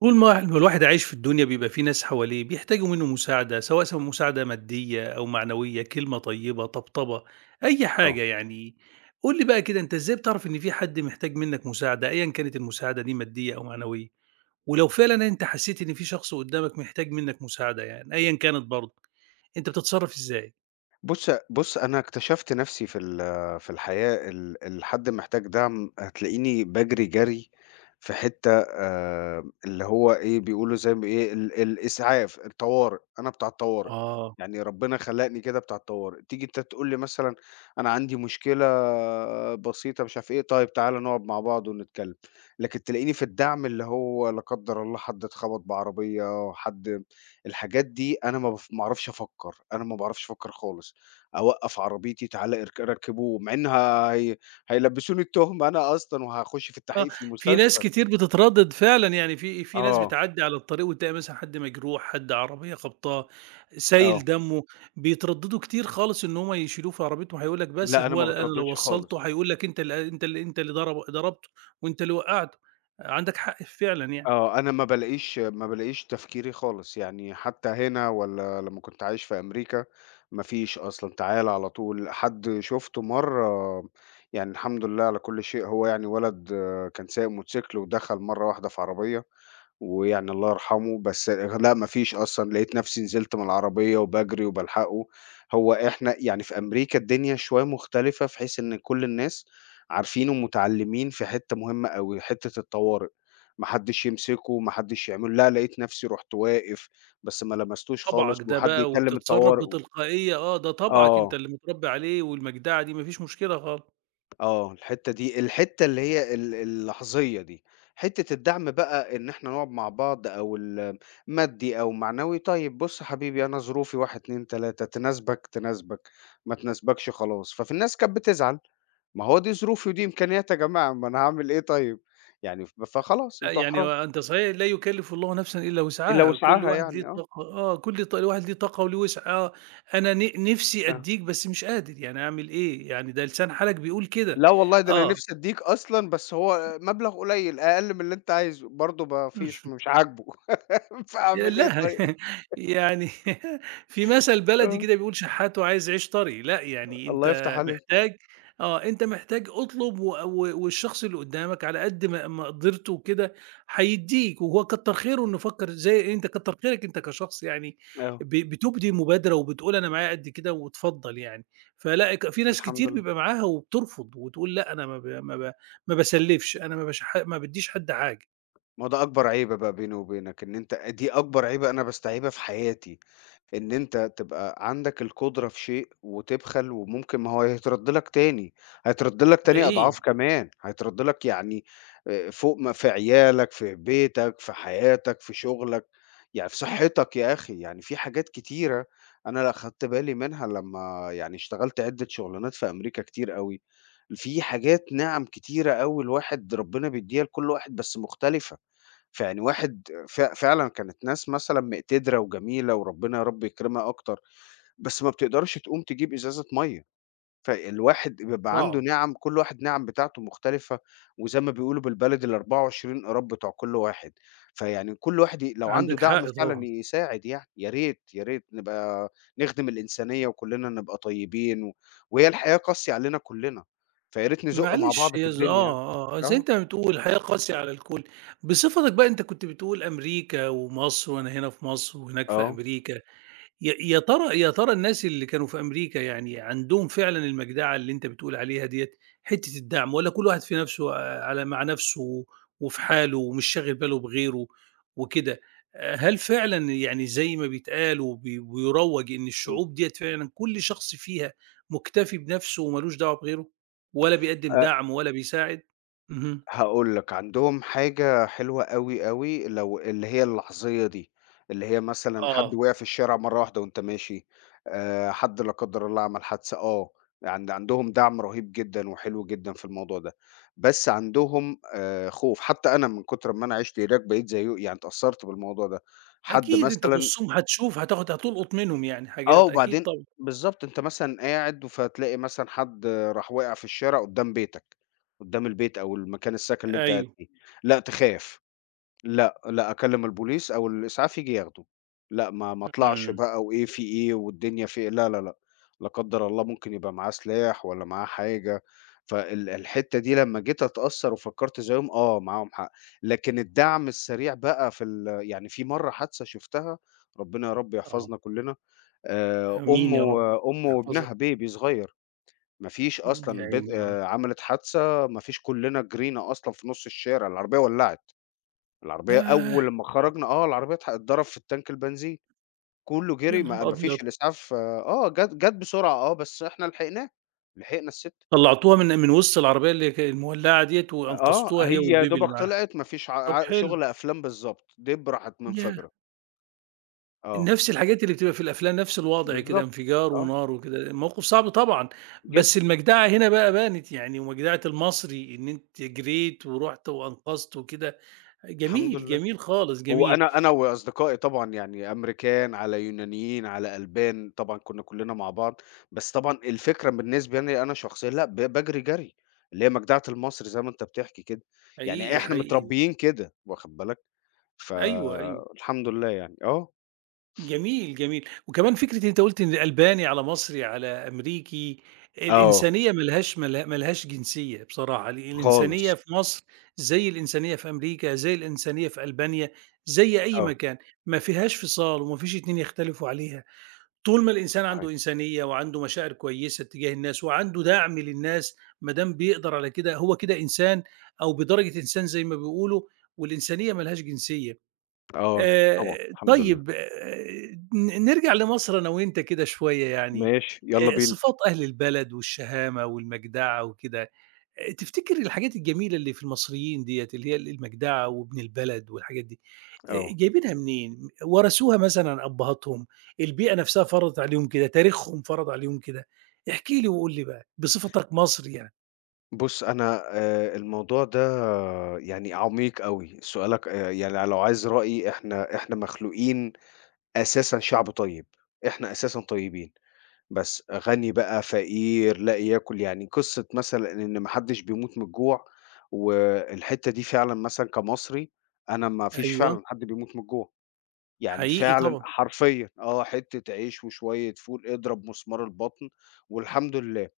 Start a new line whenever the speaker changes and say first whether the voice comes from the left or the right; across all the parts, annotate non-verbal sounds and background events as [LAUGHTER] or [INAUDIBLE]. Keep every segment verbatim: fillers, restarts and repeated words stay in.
right: طول ما الو الواحد عايش في الدنيا بيبقى في ناس حواليه بيحتاجوا منه مساعدة، سواء س مساعدة مادية أو معنوية، كلمة طيبة، طبطبة، أي
left: آه.
right: حاجة يعني. قُل لي بقى كده أنت إزاي بتعرف إن في حد محتاج منك مساعدة، أيًا كانت المساعدة دي مادية أو معنوية؟ ولو فعلًا أنت حسيت إن في شخص قدامك محتاج منك مساعدة يعني أيًا كانت برضه، أنت بتتصرف إزاي؟
left: بُص بُص أنا اكتشفت نَفْسي في ال في الحياة ال الحد محتاج دعم هتلاقيني باجري جري في حتّة آآ اللي هو إيه، بيقولوا زي ما إيه، ال الإسعاف، الطوارئ، أنا بتاع الطوارئ.
right: آه.
left: يعني ربنا خلقني كده بتاع الطوارئ. تيجي أنت تقول لي مثلًا أنا عندي مشكلة بسيطة مش عارف إيه، طيب تعالَ نقعد مع بعض ونتكلم، لكن تلاقيني في الدعم اللي هو لا قدّر الله حد اتخبط بعربية، حد الحاجات دي أنا ما باف ما اعرفش أفكّر، أنا ما باعرفش أفكّر خالص. أوقّف عربيتي تعالَ ارك ركّبوه، مع إن هي هيلبّسوني التُهمة أنا أصلًا وهاخُش في
right: آه،
left: التحقيق في
right: في ناس
left: المستشفى.
right: كتير بتتردد فعلًا، يعني في في ناس
left: آه،
right: بتعدّي على الطريق وتلاقي مثلًا حد مجروح، حد عربية خبطاه، سايل
left: آه.
right: دمه، بيترددوا كتير خالص إن هم يشيلوه في عربيتهم، هيقول لك بس
left: لأ، أنا
right: هو
left: ما
right: أنا لو
left: باتردّدش
right: وصّلته
left: خالص.
right: هيقول لك أنت اللي أنت اللي أنت اللي ضرب ضربته وأنت اللي وقّعته، عندك حق فعلًا يعني،
left: آه، أنا ما بالاقيش ما بالاقيش تفكيري خالص. يعني حتّى هنا والّا لمّا كنت عايش في أمريكا، ما فيش أصلًا، تعالَ على طول. حد شُفته مرّة يعني الحمد لله على كل شيء، هو يعني ولد آه، كان سايق موتوسيكل ودخل مرّة واحدة في عربية ويعني الله يرحمه، بس لأ ما فيش أصلًا، لقيت نفسي نزلت من العربية وباجري وبالحقه. هو إحنا يعني في أمريكا الدنيا شوية مختلفة في حيث إن كل الناس عارفين ومتعلمين في حتّة مهمة أوي، حتّة الطوارئ، ما حدّش يمسكه، ما حدّش يعمل لأ، لقيت نفسي رُحت واقف، بس ما لمستوش خالص
right: طبعك ده
left: وحد
right: بقى
left: يكلم
right: وبتتصرّف
left: الطوارئ و
right: بتلقائية آه، ده طبعك أنت
left: آه.
right: اللي متربي عليه والمجدعة دي ما فيش مشكلة خالص.
left: آه، الحتّة دي الحتّة اللي هي ال اللحظية دي، حتّة الدعم بقى إن إحنا نقعد مع بعض أو ال مادي أو معنوي. طيب بُص حبيبي أنا ظروفي واحد، اتنين، تلاتة تناسبك، تناسبك، ما تناسبكش خلاص، ففي الناس كانت بتزعل. ما هو دي ظروفي ودي إمكانياتي يا جماعة، ما أنا هاعمل إيه طيب؟ يعني ف فخلاص
right: آآ
left: أنتم
right: يعني
left: أحرار.
right: هو أنت صحيح لا يكلّف الله نفسًا إلا
left: إلّا
right: وسعها، كل
left: وسعها
right: واحد ليه
left: يعني آه،
right: طاقة آه، كل ط واحد ليه طاقة وليه وسع آه، أنا ن نِفْسي
left: آه.
right: أدّيك بس مش قادر، يعني أعمل إيه، يعني ده لسان حالك بيقول كده،
left: لا والله ده أنا
right: آه.
left: نِفْسي أدّيك أصلًا بس هو مبلغ قليّل، أقل من اللي أنت عايزه، برضه ما فيش مش عاجبه [LAUGHS]
right: يا
left: فأعمل إيه
right: لأ
left: طيب؟
right: [LAUGHS] يعني [LAUGHS] في مثل بلدي
left: آه.
right: كده بيقول: "شحات وعايز عيش طري." لأ، يعني
left: الله يفتح
right: أنت
left: عليك.
right: محتاج آه، أنت محتاج اطلب و و والشخص اللي قدّامك على قد ما مقدرته وكده هيدّيك، وهو كتّر خيره إنه فكّر زي أنت كتّر خيرك أنت كشخص يعني
left: آه،
right: ب بتُبدي مبادرة وبتقول أنا معايا قد كده واتفضّل يعني، فلأ ك في ناس
left: الحمد
right: كتير
left: لله.
right: بيبقى معاها وبترفض وتقول لأ، أنا ما ب ما ب ما باسلّفش، أنا ما باشح ما بادّيش حد حاجة،
left: ما هو ده أكبر عيبة بقى بيني وبينك، إن أنت دي أكبر عيبة أنا باستعيبها في حياتي، إن أنت تبقى عندك القدرة في شيء وتبخل وممكن ما هو هيترد لك تاني، هيترد لك تاني
right: حقيقي
left: أضعاف كمان، هيترد لك يعني آآ فوق ما في عيالك، في بيتك، في حياتك، في شغلك، يعني في صحتك يا أخي، يعني في حاجات كتيرة أنا لا خدت بالي منها لمّا يعني اشتغلت عدة شغلانات في أمريكا كتير أوي، في حاجات نِعَم كتيرة أوي الواحد ربنا بيدّيها لكل واحد بس مختلفة. فيعني واحد ف فعلًا كانت ناس مثلًا مقتدرة وجميلة وربنا يا رب يكرمها أكتر، بس ما بتقدرش تقوم تجيب إزازة مَيّة، فالواحد بيبقى عنده
right: صعب،
left: نِعَم كل واحد نِعَم بتاعته مختلفة. وزي ما بيقولوا بالبلدي الأربعة وعشرين قراب بتوع كل واحد. فيعني كل واحد ي لو عنده
right: عندك
left: دعم
right: حق
left: فعلًا
right: طبعًا.
left: يساعد يعني، يا ريت، يا ريت نبقى نخدم الإنسانية وكلنا نبقى طيبين و وهي الحياة قاسية علينا كلنا، فيا ريت نزُق مع
right: معلش
left: بعض في
right: هي ز آه،
left: الدنيا يعني.
right: آه، آه، زي
left: آه،
right: أنت ما بتقول الحياة قاسية على الكل. بصفتك بقى أنت كنت بتقول أمريكا ومصر وأنا هنا في مصر وهناك في
left: آه،
right: أمريكا، يا يا ترى يا ترى الناس اللي كانوا في أمريكا يعني عندهم فعلًا المجدعة اللي أنت بتقول عليها ديّة، حتّة الدعم والّا كل واحد في نَفْسه آه، على مع نَفْسه وفي حاله ومش شاغل باله بغيره وكده، آآ هل فعلًا يعني زي ما بيتقال وب ويُروّج إن
left: إمم.
right: الشعوب ديّة فعلًا كل شخص فيها مُكتفي بنَفْسه ومالوش دعوة بغيره ولا بيقدّم دعم ولا بيساعد؟ اهم.
left: هاقول لك، عندهم حاجة حلوة أوي، أوي لو اللي هي اللحظية دي، اللي هي مثلًا
right: آه.
left: حد وقع في الشارع مرّة واحدة وأنت ماشي، آآ حد لا قدّر الله عمل حادثة آه، عند عندهم دعم رهيب جدًا وحلو جدًا في الموضوع ده. بس عندهم آآ خوف. حتى أنا من كتر ما أنا عِشت هناك بقيت زيّه يعني اتأثّرت بالموضوع ده، حد
right: أكيد أنت في
left: مثلًا
right: وسطهم هتشوف هتاخد هتُلقُط منهم يعني
left: آه،
right: حاجات، أكيد
left: وبعدين
right: طبعًا.
left: بالضبط، أنت مثلًا قاعد فتلاقي مثلًا حد راح واقع في الشارع قدّام بيتك، قدّام البيت أو المكان السكن اللي أنت قاعد
right: أيوه.
left: فيه، لأ تخاف، لأ، لأ أكلم البوليس أو الإسعاف ييجي ياخده، لأ ما ما أطلعش
right: إمم.
left: بقى وإيه في إيه والدنيا في إيه، لا، لا، لأ، لا قدّر الله ممكن يبقى معاه سلاح والّا معاه حاجة. فال الحتّة دي لمّا جيت أتأثّر وفكّرت زيهم، آه معاهم حق. لكن الدعم السريع بقى في ال يعني في مرّة حادثة شُفتها، ربنا يا رب
right: آه.
left: يحفظنا كلّنا آآ أم
right: آمين يا رب،
left: و أم
right: يحفظك،
left: وابنها baby صغير. ما فيش
right: إمم، يا
left: أصلًا بد
right: عيني آه،
left: آآ عملت حادثة، ما فيش كُلّنا جرينا أصلًا في نُص الشارع، العربية ولّعت. العربية أول
right: ياه!
left: لمّا خرجنا آه، العربية اتح اتضرب في التانك البنزين. كُلّه
right: يا
left: جري ما
right: نهار
left: ما
right: أبيض!
left: فيش الإسعاف آه، جات جات بسرعة آه، بس إحنا لحقناها، لحقنا السِت.
right: طلّعتوها من من وسط العربية اللي ك المولّعة ديّة
left: آه،
right: وأنقذتوها هي
left: هي يا
right: والبيبي اللي
left: دوبك
right: معاها،
left: طلعت ما فيش ع
right: طب
left: ع
right: حلو،
left: شُغل أفلام بالضبط، دِب راحت
right: ياه!
left: منفجرة، آه،
right: نفس الحاجات اللي بتبقى في الأفلام، نفس الوضع كده
left: بالضبط،
right: انفجار
left: آه،
right: ونار وكده، موقف صعب طبعًا، بس
left: جدًا،
right: المجدعة هنا بقى بانت يعني، ومجدعة المصري إن أنتِ جريتِ ورُحتِ وأنقذتِ وكده،
left: الحمد
right: جميل،
left: لله.
right: جميل خالص،
left: هو
right: جميل،
left: أنا أنا وأصدقائي طبعًا يعني أمريكان، على يونانيين، على ألبان، طبعًا كُنّا كُلّنا مع بعض. بس طبعًا الفكرة بالنسبة لي أنا شخصيًا لأ، ب باجري جري، اللي هي مجدعة المصري زي ما أنت بتحكي كده. يعني
right: حقيقي،
left: إحنا
right: حقيقي،
left: متربيين كده واخد بالك،
right: أيوه، أيوه.
left: فالحمد لله يعني آه،
right: جميل، جميل. وكمان فكرة أنت قُلت إن ألباني، على مصري، على أمريكي،
left: آه،
right: الإنسانية ما لهاش ما له ما لهاش جنسية بصراحة، ال
left: خالص،
right: الإنسانية في مصر زي الإنسانية في أمريكا، زي الإنسانية في ألبانيا، زي أي
left: آه،
right: مكان، ما فيهاش فصال وما فيش اتنين يختلفوا عليها. طول ما الإنسان عنده
left: صحيح،
right: إنسانية وعنده مشاعر كويسة تجاه الناس وعنده دعم للناس، ما دام بيقدر على كده، هو كده إنسان أو بدرجة إنسان زي ما بيقولوا، والإنسانية ما لهاش جنسية.
left: آه، طبعًا
right: آآ
left: الحمد لله،
right: طيب آآ ن نرجع لمصر أنا وأنت كده شوية يعني،
left: ماشي، يالّا
right: آآ
left: بينا،
right: صفات أهل البلد والشهامة والمجدعة وكده، آآ تفتكر الحاجات الجميلة اللي في المصريين ديّة اللي هي ال المجدعة وابن البلد والحاجات دي، آآ
left: آه.
right: جايبينها منين؟ ورثوها مثلًا عن أبهاتهم، البيئة نفسها فرضت عليهم كده، تاريخهم فرض عليهم كده؟ احكِ لي وقُل لي بقى بصفتك مصري يعني.
left: بُص، أنا آآ الموضوع ده يعني عميق أوي. سؤالك آآ يعني لو عايز رأيي إحنا إحنا مخلوقين أساسًا شعب طيب. إحنا أساسًا طيبين، بس غني بقى، فقير، لا يأكل. يعني قصة مثلًا إن ما حدش بيموت من الجوع، والحتة دي فعلًا مثلًا كمصري أنا ما فيش فعلًا
right: أيوه،
left: حد بيموت من الجوع. يعني
right: حقيقي
left: فعلًا
right: طبعًا،
left: حرفيًا آه، حتة عيش وشوية فول، اضرب مسمار البطن والحمد لله.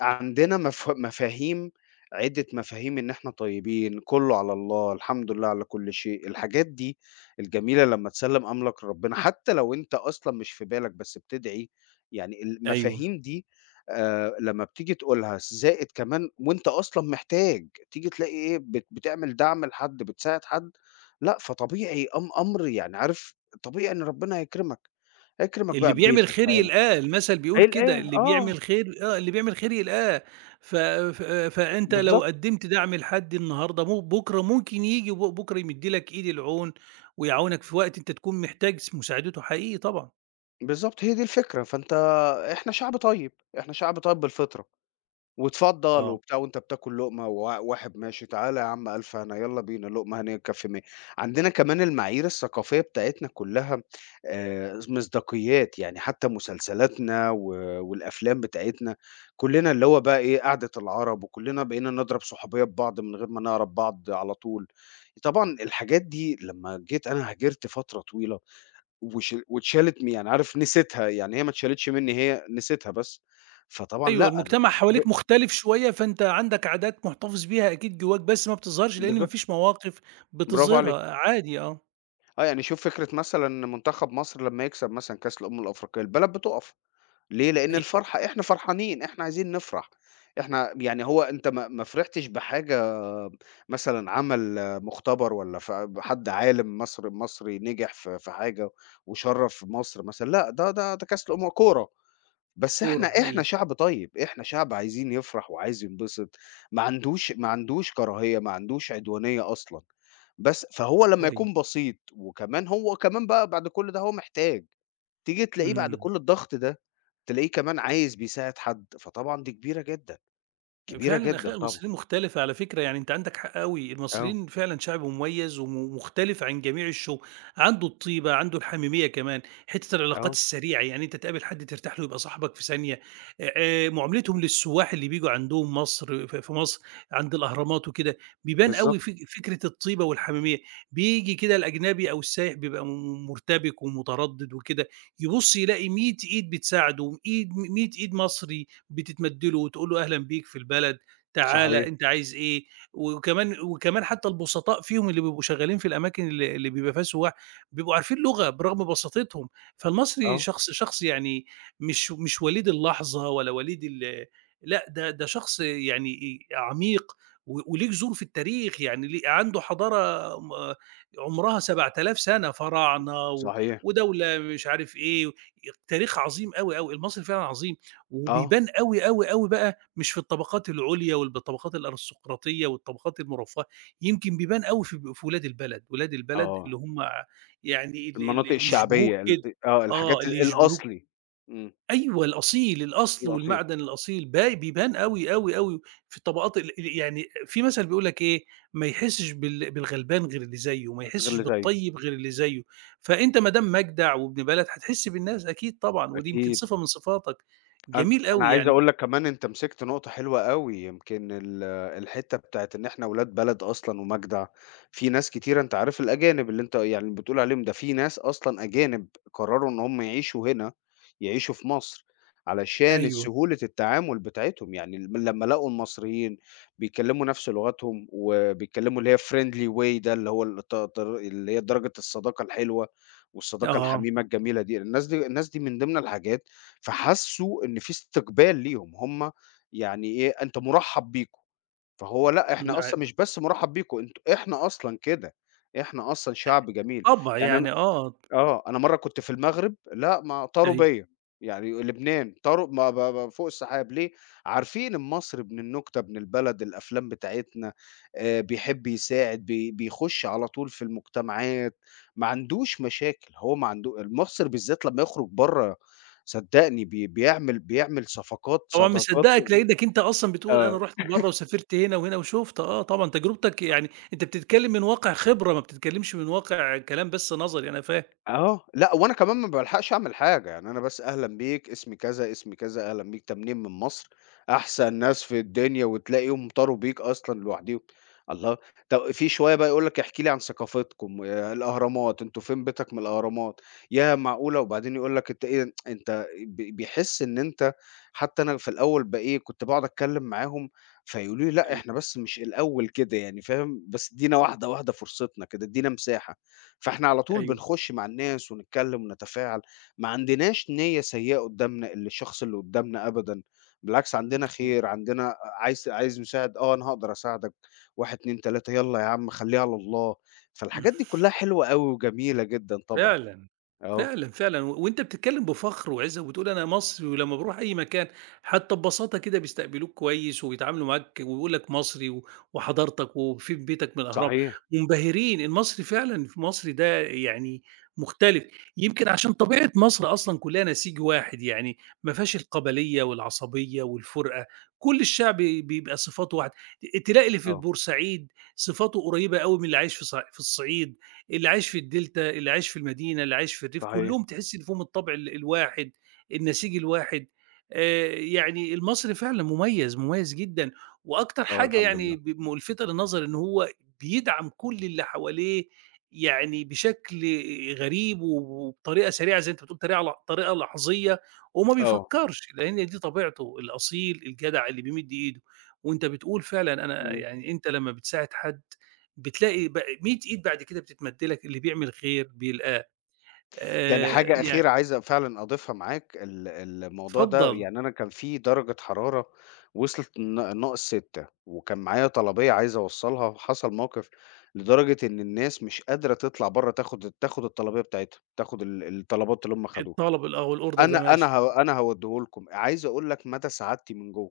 left: عندنا مف مفاهيم عدة مفاهيم إن إحنا طيبين، كُلّه على الله، الحمد لله على كل شيء، الحاجات دي الجميلة لمّا تسلّم أمرك لربنا، حتى لو أنت أصلًا مش في بالك بس بتدعي. يعني
right: أيوه.
left: المفاهيم دي آآ لمّا بتيجي تقولها زائد كمان وأنت أصلًا محتاج، تيجي تلاقي إيه بت بتعمل دعم لحد، بتساعد حد، لأ فطبيعي أم أمر يعني عارف طبيعي إن ربنا هيكرمك، هيكرمك
right: اللي
left: بقى
right: بيعمل
left: ببيتك
right: خير
left: في عيلة
right: يلقاه، المثل بيقول كده،
left: هيلاقيها
right: اللي
left: آه،
right: بيعمل خير آه، اللي بيعمل خير يلقاه، ف ف فأنت لو
left: بالضبط.
right: قدّمت دعم لحد النهارده مو بُكرة ممكن ييجي وب بُكرة يمِد لك إيد العون ويعاونك في وقت أنت تكون محتاج س مساعدته حقيقي طبعًا.
left: بالضبط، هي دي الفكرة، فأنت إحنا شعب طيب، إحنا شعب طيب بالفطرة. واتفضّل
right: آه.
left: وبتاع وأنت بتاكل لقمة ووا واحد ماشي، تعالَ يا عم ألف هنا، يالّا بينا، لقمة هنيّة تكفّي ميّة. عندنا كمان المعايير الثقافية بتاعتنا كلّها آآ، مصداقيات. يعني حتى مسلسلاتنا و والأفلام بتاعتنا، كلّنا اللي هو بقى إيه، قعدة العرب وكلّنا بقينا نضرب صحوبية ببعض من غير ما نعرف بعض على طول. طبعًا الحاجات دي لمّا جيت أنا هاجرت فترة طويلة وش واتشالت م يعني عارف نسيتها. يعني هي ما اتشالتش منّي، هي نسيتها بس. فطبعًا
right: أيوه،
left: لأ، أنا
right: المجتمع حواليك
left: فوجئت
right: مختلف شوية، فأنت عندك عادات محتفظ بيها أكيد جواك بس ما بتظهرش، لإن ما
left: بالضبط،
right: فيش مواقف
left: برافو عليك.
right: بتظهرها، عادي آه،
left: آه، يعني شوف فكرة مثلًا منتخب مصر لمّا يكسب مثلًا كأس الأمم الأفريقية، البلد بتُقف. ليه؟ لإن الفرحة إحنا فرحانين، إحنا عايزين نفرح. إحنا يعني هو أنت ما ما فرحتش بحاجة مثلًا عمل مُختبر والّا ف حد عالم مصر مصري نجح في في حاجة وشرّف مصر مثلًا، لأ، ده ده ده كأس الأمم كورة. بس إحنا
right: هي
left: إحنا
right: حقيقي.
left: شعب طيب، إحنا شعب عايزين يفرح وعايز ينبسط. ما عندوش ما عندوش كراهية، ما عندوش عدوانية أصلًا. بس فهو لمّا يكون بسيط وكمان هو كمان بقى بعد كل ده هو محتاج، تيجي تلاقيه بعد
right: إمم.
left: كل الضغط ده، تلاقيه كمان عايز بيساعد حد، فطبعًا دي كبيرة جدًا، كبيرة
right: فعلًا
left: جدًا
right: أخلاق
left: طبعًا.
right: المصريين مختلفة على فكرة، يعني أنت عندك حق أوي،
left: آه،
right: المصريين فعلًا شعب مميز وم مختلف عن جميع الشعوب، عنده الطيبة، عنده الحميمية كمان، حتة العلاقات
left: آه،
right: السريعة، يعني أنت تقابل حد ترتاح له يبقى صاحبك في ثانية، آآ، آآ، معاملتهم للسواح اللي بييجوا عندهم مصر ف في مصر عند الأهرامات وكده، بيبان
left: بالضبط،
right: أوي فك فكرة الطيبة والحميمية، بييجي كده الأجنبي أو السايح بيبقى م مرتبك ومتردد وكده، يبُص يلاقي ميت إيد بتساعده، إيد ميت إيد مصري، بتتمدّله وتقول له أهلًا بيك في البلد، تعالَ
left: صحيح،
right: أنت عايز إيه، وكمان وكمان حتى البسطاء فيهم اللي بيبقوا شغّالين في الأماكن اللي اللي بيبقى فيها سُياح، بيبقوا عارفين لغة برغم بساطتهم، فالمصري
left: آه،
right: شخص شخص يعني مش مش وليد اللحظة ولا وليد ال لأ، ده ده شخص يعني إيه، عميق و وليه جذور في التاريخ، يعني ليه عنده حضارة م عمرها سبع تلاف سَنة، فراعنة و
left: صحيح،
right: ودولة مش عارف إيه، تاريخ عظيم أوي، أوي، المصري فعلًا عظيم.
left: آه،
right: وبيبان أوي، أوي، أوي بقى مش في الطبقات العُليا والب الطبقات الأرستقراطية والطبقات المرفّهة، يمكن بيبان أوي في ب في ولاد البلد، ولاد البلد
left: آه،
right: اللي هم يعني ال ال
left: المناطق
right: اللي يشبهوك
left: الشعبية
right: كده،
left: ال آه،
right: آه،
left: الحاجات
right: اللي
left: ال-
right: يشبهوك
left: الأصلي، إمم،
right: أيوه الأصيل، الأصل
left: الأصيل
right: والمعدن الأصيل با بيبان أوي، أوي، أوي في الطبقات ال ال يعني في مثل بيقول لك إيه، ما يحسّش بال بالغلبان غير اللي زيّه، ما
left: غير
right: يحسّش
left: اللي زيه،
right: بالطيب غير اللي زيّه، فأنت ما دام مجدع وابن بلد هتحس بالناس أكيد طبعًا، ودي يمكن
left: أكيد.
right: صفة من صفاتك،
left: أن
right: جميل
left: أنا
right: أوي
left: عايز
right: يعني.
left: أقول لك كمان أنت مسكت نقطة حلوة أوي. يمكن ال الحتّة بتاعة إن إحنا ولاد بلد أصلًا ومجدع. في ناس كتيرة أنت عارف الأجانب اللي أنت يعني بتقول عليهم، ده في ناس أصلًا أجانب قرروا إن هم يعيشوا هنا، يعيشوا في مصر، علشان
right: أيوه،
left: سهولة التعامل بتاعتهم. يعني ال لمّا لقوا المصريين بيتكلموا نفس لغتهم، وبيتكلموا اللي هي friendly way ده اللي هو الت تر اللي هي درجة الصداقة الحلوة والصداقة
right: آه، [UNINTELLIGIBLE]
left: الحميمة الجميلة دي، الناس دي الناس دي من ضمن الحاجات فحسّوا إن في استقبال ليهم. هم يعني إيه، أنت مُرحّب بيكم. فهو لأ،
right: من
left: إحنا
right: ع
left: أصلًا مش بس مُرحّب بيكم، أنتم إحنا أصلًا كده، إحنا أصلًا شعب جميل.
right: طبع
left: يعني أنا
right: يعني آه،
left: آه، أنا مرّة كنت في المغرب، لأ ما طاروا
right: أيوه،
left: بيّا. يعني لبنان طاروا ما ب ب فوق السحاب ليه؟ عارفين المصري ابن النكتة، ابن البلد، الأفلام بتاعتنا آآ، بيحب يساعد، بي بيخش على طول في المجتمعات. ما عندوش مشاكل. هو ما عنده المصري بالذات لمّا يخرج برّه صدّقني بي بيعمل بيعمل صفقات،
right: طبعًا
left: صداقات
right: مصدّقك لإنّك أنت أصلًا بتقول أنا
left: آه.
right: رُحت برّه وسافرت هنا وهنا وشُفت، آه طبعًا تجربتك يعني أنت بتتكلّم من واقع خبرة، ما بتتكلّمش من واقع كلام بس نظري، أنا فاهم،
left: آه، لأ وأنا كمان ما بالحقش أعمل حاجة. يعني أنا بس أهلًا بيك، اسمي كذا، اسمي كذا، أهلًا بيك، تمنيّن من مصر، أحسن ناس في الدنيا وتلاقيهم طاروا بيك أصلًا لوحديهم. الله! طَب في شوية بقى يقول لك احكِ لي عن ثقافتكم، آآ الأهرامات، أنتم فين بيتك من الأهرامات، ياه معقولة! وبعدين يقول لك أنت إيه أنت ب بيحس إن أنت حتى أنا في الأول ب إيه كنت باقعد أتكلم معاهم فيقولوا لي لأ
right: أيوه،
left: إحنا بس مش الأول كده يعني فاهم، بس ادينا واحدة واحدة فرصتنا كده، ادينا مساحة. فإحنا على طول
right: أيوه،
left: بنخش مع الناس ونتكلم ونتفاعل. ما عندناش نيّة سيئة قدّامنا ال الشخص اللي قدّامنا أبدًا، بالعكس عندنا
right: صحيح.
left: خير، عندنا عايز عايز مساعد، آه أنا هاقدر أساعدك، واحد، اتنين، تلاتة يالّا يا عم خلّيها على الله، فالحاجات دي كلّها حلوة أوي وجميلة جدًا طبعًا.
right: فعلًا،
left: آه،
right: فعلًا، فعلًا، و وأنت بتتكلم بفخر وعِزّة وبتقول أنا مصري، ولمّا باروح أي مكان حتى ببساطة كده بيستقبلوك كويس وبيتعاملوا معاك ويقول لك مصري و وحضارتك وفي بيتك من الأهرام،
left: صحيح،
right: منبهرين المصري فعلًا في مصر ده يعني مختلف، يمكن عشان طبيعة مصر أصلًا كلّها نسيج واحد، يعني ما فيهاش القبلية والعصبية والفُرقة، كل الشعب بيبقى صفاته واحدة، ت تلاقي اللي في
left: آه،
right: بورسعيد صفاته قريبة أوي من اللي عايش في ص في الصعيد، اللي عايش في الدلتا، اللي عايش في المدينة، اللي عايش في الريف،
left: صحيح،
right: كلّهم تحسّي إن فيهم الطبع ال الواحد، النسيج الواحد، آآ يعني المصري فعلًا مميز، مميز جدًا، وأكتر
left: آه
right: حاجة
left: الحمد لله،
right: يعني ب ملفتة للنظر إن هو بيدعم كل اللي حواليه يعني بشكل غريب وبطريقة سريعة زي أنت بتقول طريقة ل طريقة لحظية وما
left: آه،
right: بيفكّرش، لإن دي طبيعته، الأصيل، الجدع اللي بيمِد إيده، وأنت بتقول فعلًا أنا
left: إمم.
right: يعني أنت لمّا بتساعد حد بتلاقي ب مية إيد بعد كده بتتمد لك، اللي بيعمل خير بيلقاه،
left: يعني
right: آآ،
left: حاجة
right: يع
left: أخيرة عايز فعلًا أضيفها معاك، ال الموضوع ده
right: اتفضل،
left: يعني أنا كان في درجة حرارة وصلت ن ناقص ستة وكان معايا طلبية عايز أوصّلها، وحصل موقف لدرجة إن الناس مش قادرة تطلع برّه تاخد تاخد الطلبية بتاعتها، تاخد ال الطلبات اللي هم خدوها.
right: الطلب الأ والorder
left: أنا
right: ده ماشي.
left: أنا ه أنا هاودّيه لكم، عايز أقول لك مدى سعادتي من جوّه.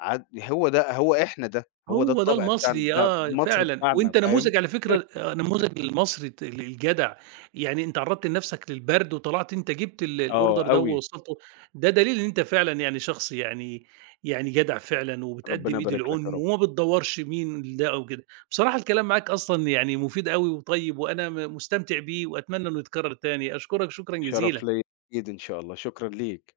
left: عاد هو ده هو إحنا ده، هو ده
right: هو ده
left: الطبع بتاعنا،
right: المصري
left: ده
right: آه،
left: مصر
right: فعلًا،
left: بتاعنا
right: وأنت
left: فاهم؟
right: نموذج على فكرة آآ، نموذج للمصري الت ال الجدع، يعني أنت عرّضت لنفسك للبرد وطلعت أنت جبت ال الorder
left: آه
right: ده
left: أوي،
right: ووصّلته، ده دليل إن أنت فعلًا يعني شخص يعني يعني جدع فعلًا
left: ربنا
right: وبتقدّم إيد
left: يبارك لك يا
right: العون
left: رب،
right: وما بتدوّرش مين ده أو كده. بصراحة الكلام معاك أصلًا يعني مفيد أوي وطيب وأنا م مستمتع بيه وأتمنى إنه يتكرر تاني، أشكرك شكرًا
left: شرف ليّا
right: جزيلًا.
left: أكيد إن شاء الله، شكرًا ليك.